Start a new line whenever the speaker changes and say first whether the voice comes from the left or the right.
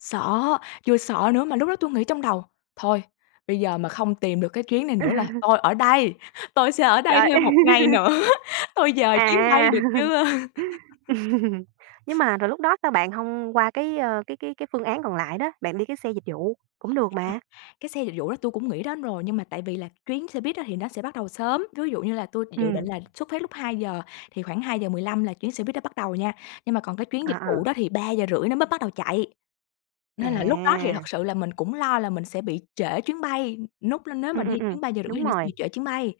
left: Sợ, vừa sợ nữa mà lúc đó tui nghĩ trong đầu: "Thôi, bây giờ mà không tìm được cái chuyến này nữa là tôi ở đây, tôi sẽ ở đây
right: Trời!
left: thêm 1 ngày nữa, tôi dời chuyến bay
right: À.
left: được chưa?"
right: Nhưng mà rồi lúc đó sao bạn hông qua cái, ơ, cái cái cái phương án còn lại đó? Bạn đi cái xe dịch vụ cũng được
left: À,
right: mà.
left: cái xe dịch vụ đó tui cũng nghĩ đến rồi nhưng mà tại vì là chuyến xe buýt á thì nó sẽ bắt đầu sớm, ví dụ như là tui dự dự định
right: Ừm.
left: là xuất phát lúc 2:00 thì khoảng 2:15 là chuyến xe buýt đó bắt đầu nha, nhưng mà còn cái chuyến
right: À,
left: dịch vụ
right: à.
left: đó thì 3:30 nó mới bắt đầu chạy. Nên là lúc đó thì thật
right: À.
left: sự là mình cũng lo là mình sẽ bị trễ chuyến bay, núc lên nếu mà
right: Ừm, ừm,
left: đi
right: ừm,
left: chuyến 3:30 thì
right: đúng
left: nó sẽ
right: rồi.
left: bị trễ chuyến bay.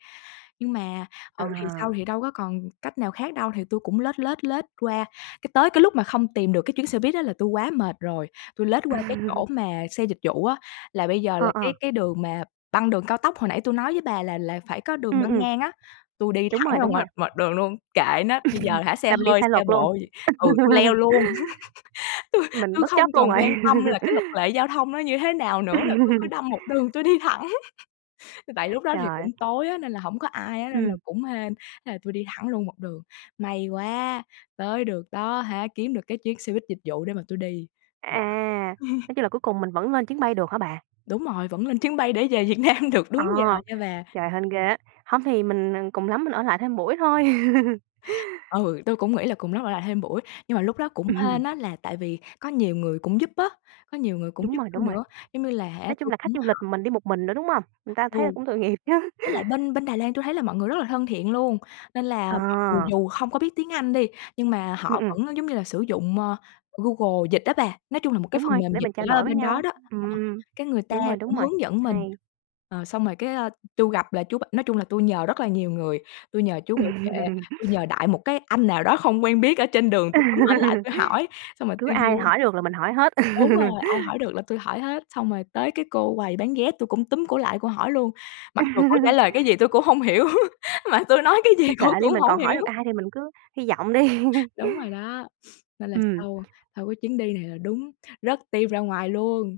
left: Nhưng mà, ừ, thì sau
right: À.
left: thì đâu có còn cách nào khác đâu thì tui cũng lết, lết, lết qua, cái tới cái lúc mà không tìm được cái chuyến xe buýt á là tui quá mệt rồi, tui lết qua cái chỗ mà xe dịch vụ á. Là bây giờ
right: Ờ,
left: là cái
right: ờ.
left: cái đường mà băng đường cao tốc, hồi nãy tui nói với bà là là phải có đường
right: Ừm,
left: băng
right: ừm.
left: ngang á, tui đi
right: Đúng
left: thẳng
right: rồi,
left: ra
right: đúng rồi.
left: ngoài ngoài đường luôn, kệ nó, bây giờ hả xe
right: Mà mình đi
left: hơi,
right: sai
left: xe
right: luật luôn,
left: độ gì ừ, tui leo luôn. Tui
right: mình
left: tui
right: bất
left: không
right: chấp luôn
left: còn
right: rồi.
left: quan tâm là cái luật lệ giao thông nó như thế nào nữa là tui cứ đâm một đường tui đi thẳng. Tại lúc đó
right: Trời
left: thì cũng
right: ơi.
left: tối á, nên là hổng có ai á, nên là
right: Ừm.
left: cũng hên, thế là tui đi thẳng luôn một đường, may quá tới được đó hả, kiếm được cái chuyến xe buýt dịch vụ để mà tui đi.
right: À, nói chung là cuối cùng mình vẫn lên chuyến bay được hả bà?
left: Đúng rồi, vẫn lên chuyến bay để về Việt Nam được
right: À,
left: đúng giờ nha bà.
right: trời, hên ghê á. Hông thì mình, à, cùng lắm mình ở lại thêm buổi thôi.
left: Ừ, tui cũng nghĩ là cùng lắm ở lại thêm buổi, nhưng mà lúc đó cũng hên
right: Ừm.
left: á là tại vì có nhiều người cũng giúp á, có nhiều người cũng
right: Đúng
left: giúp
right: rồi,
left: tui
right: đúng rồi.
left: nữa, giống như là hả
right: Nói chung
left: tui
right: là khách
left: cũng
right: du lịch
left: hỏi.
right: mình đi một mình nữa, đúng hông? Người ta thấy là
left: Ồ,
right: cũng tội nghiệp chứ.
left: với lại bên bên Đài Loan tui thấy là mọi người rất là thân thiện luôn, nên là
right: Ờ.
left: mọi người dù không có biết tiếng Anh đi, nhưng mà
right: Ừm,
left: họ
right: ừm.
left: vẫn, giống như là, sử dụng, ơ, Google dịch á bà, nói chung là một cái
right: Đúng
left: phần
right: rồi,
left: mềm
right: để
left: dịch
right: mình trao
left: gì đó ở
right: đổi với
left: bên đó
right: nhau.
left: đó. Ờ,
right: Ừm,
left: cái người ta
right: đúng rồi, đúng
left: cũng
right: rồi,
left: hướng dẫn mình,
right: hay.
left: ờ, xong rồi cái, ơ, tui gặp là chú b nói chung là tui nhờ rất là nhiều người, tui nhờ chú bảo vệ, tôi nhờ đại một cái anh nào đó không quen biết ở trên đường tui túm ảnh lại tui hỏi, xong rồi
right: Cứ
left: tui
right: ai
left: vô
right: hỏi được là mình hỏi hết.
left: đúng rồi, ai hỏi được là tui hỏi hết, xong rồi tới cái cô quầy bán vé tui cũng túm cổ lại cổ hỏi luôn, mặc dù cổ trả lời cái gì tui cũng hông hiểu, mà tui nói cái gì
right: Thôi kệ
left: cổ
right: đi
left: cũng
right: mình
left: hổng
right: còn hỏi
left: hiểu.
right: được ai thì mình cứ hy vọng đi.
left: Đúng rồi đó, nên là
right: Ừm.
left: sau sau cái chuyến đi này là đúng rớt tim ra ngoài luôn.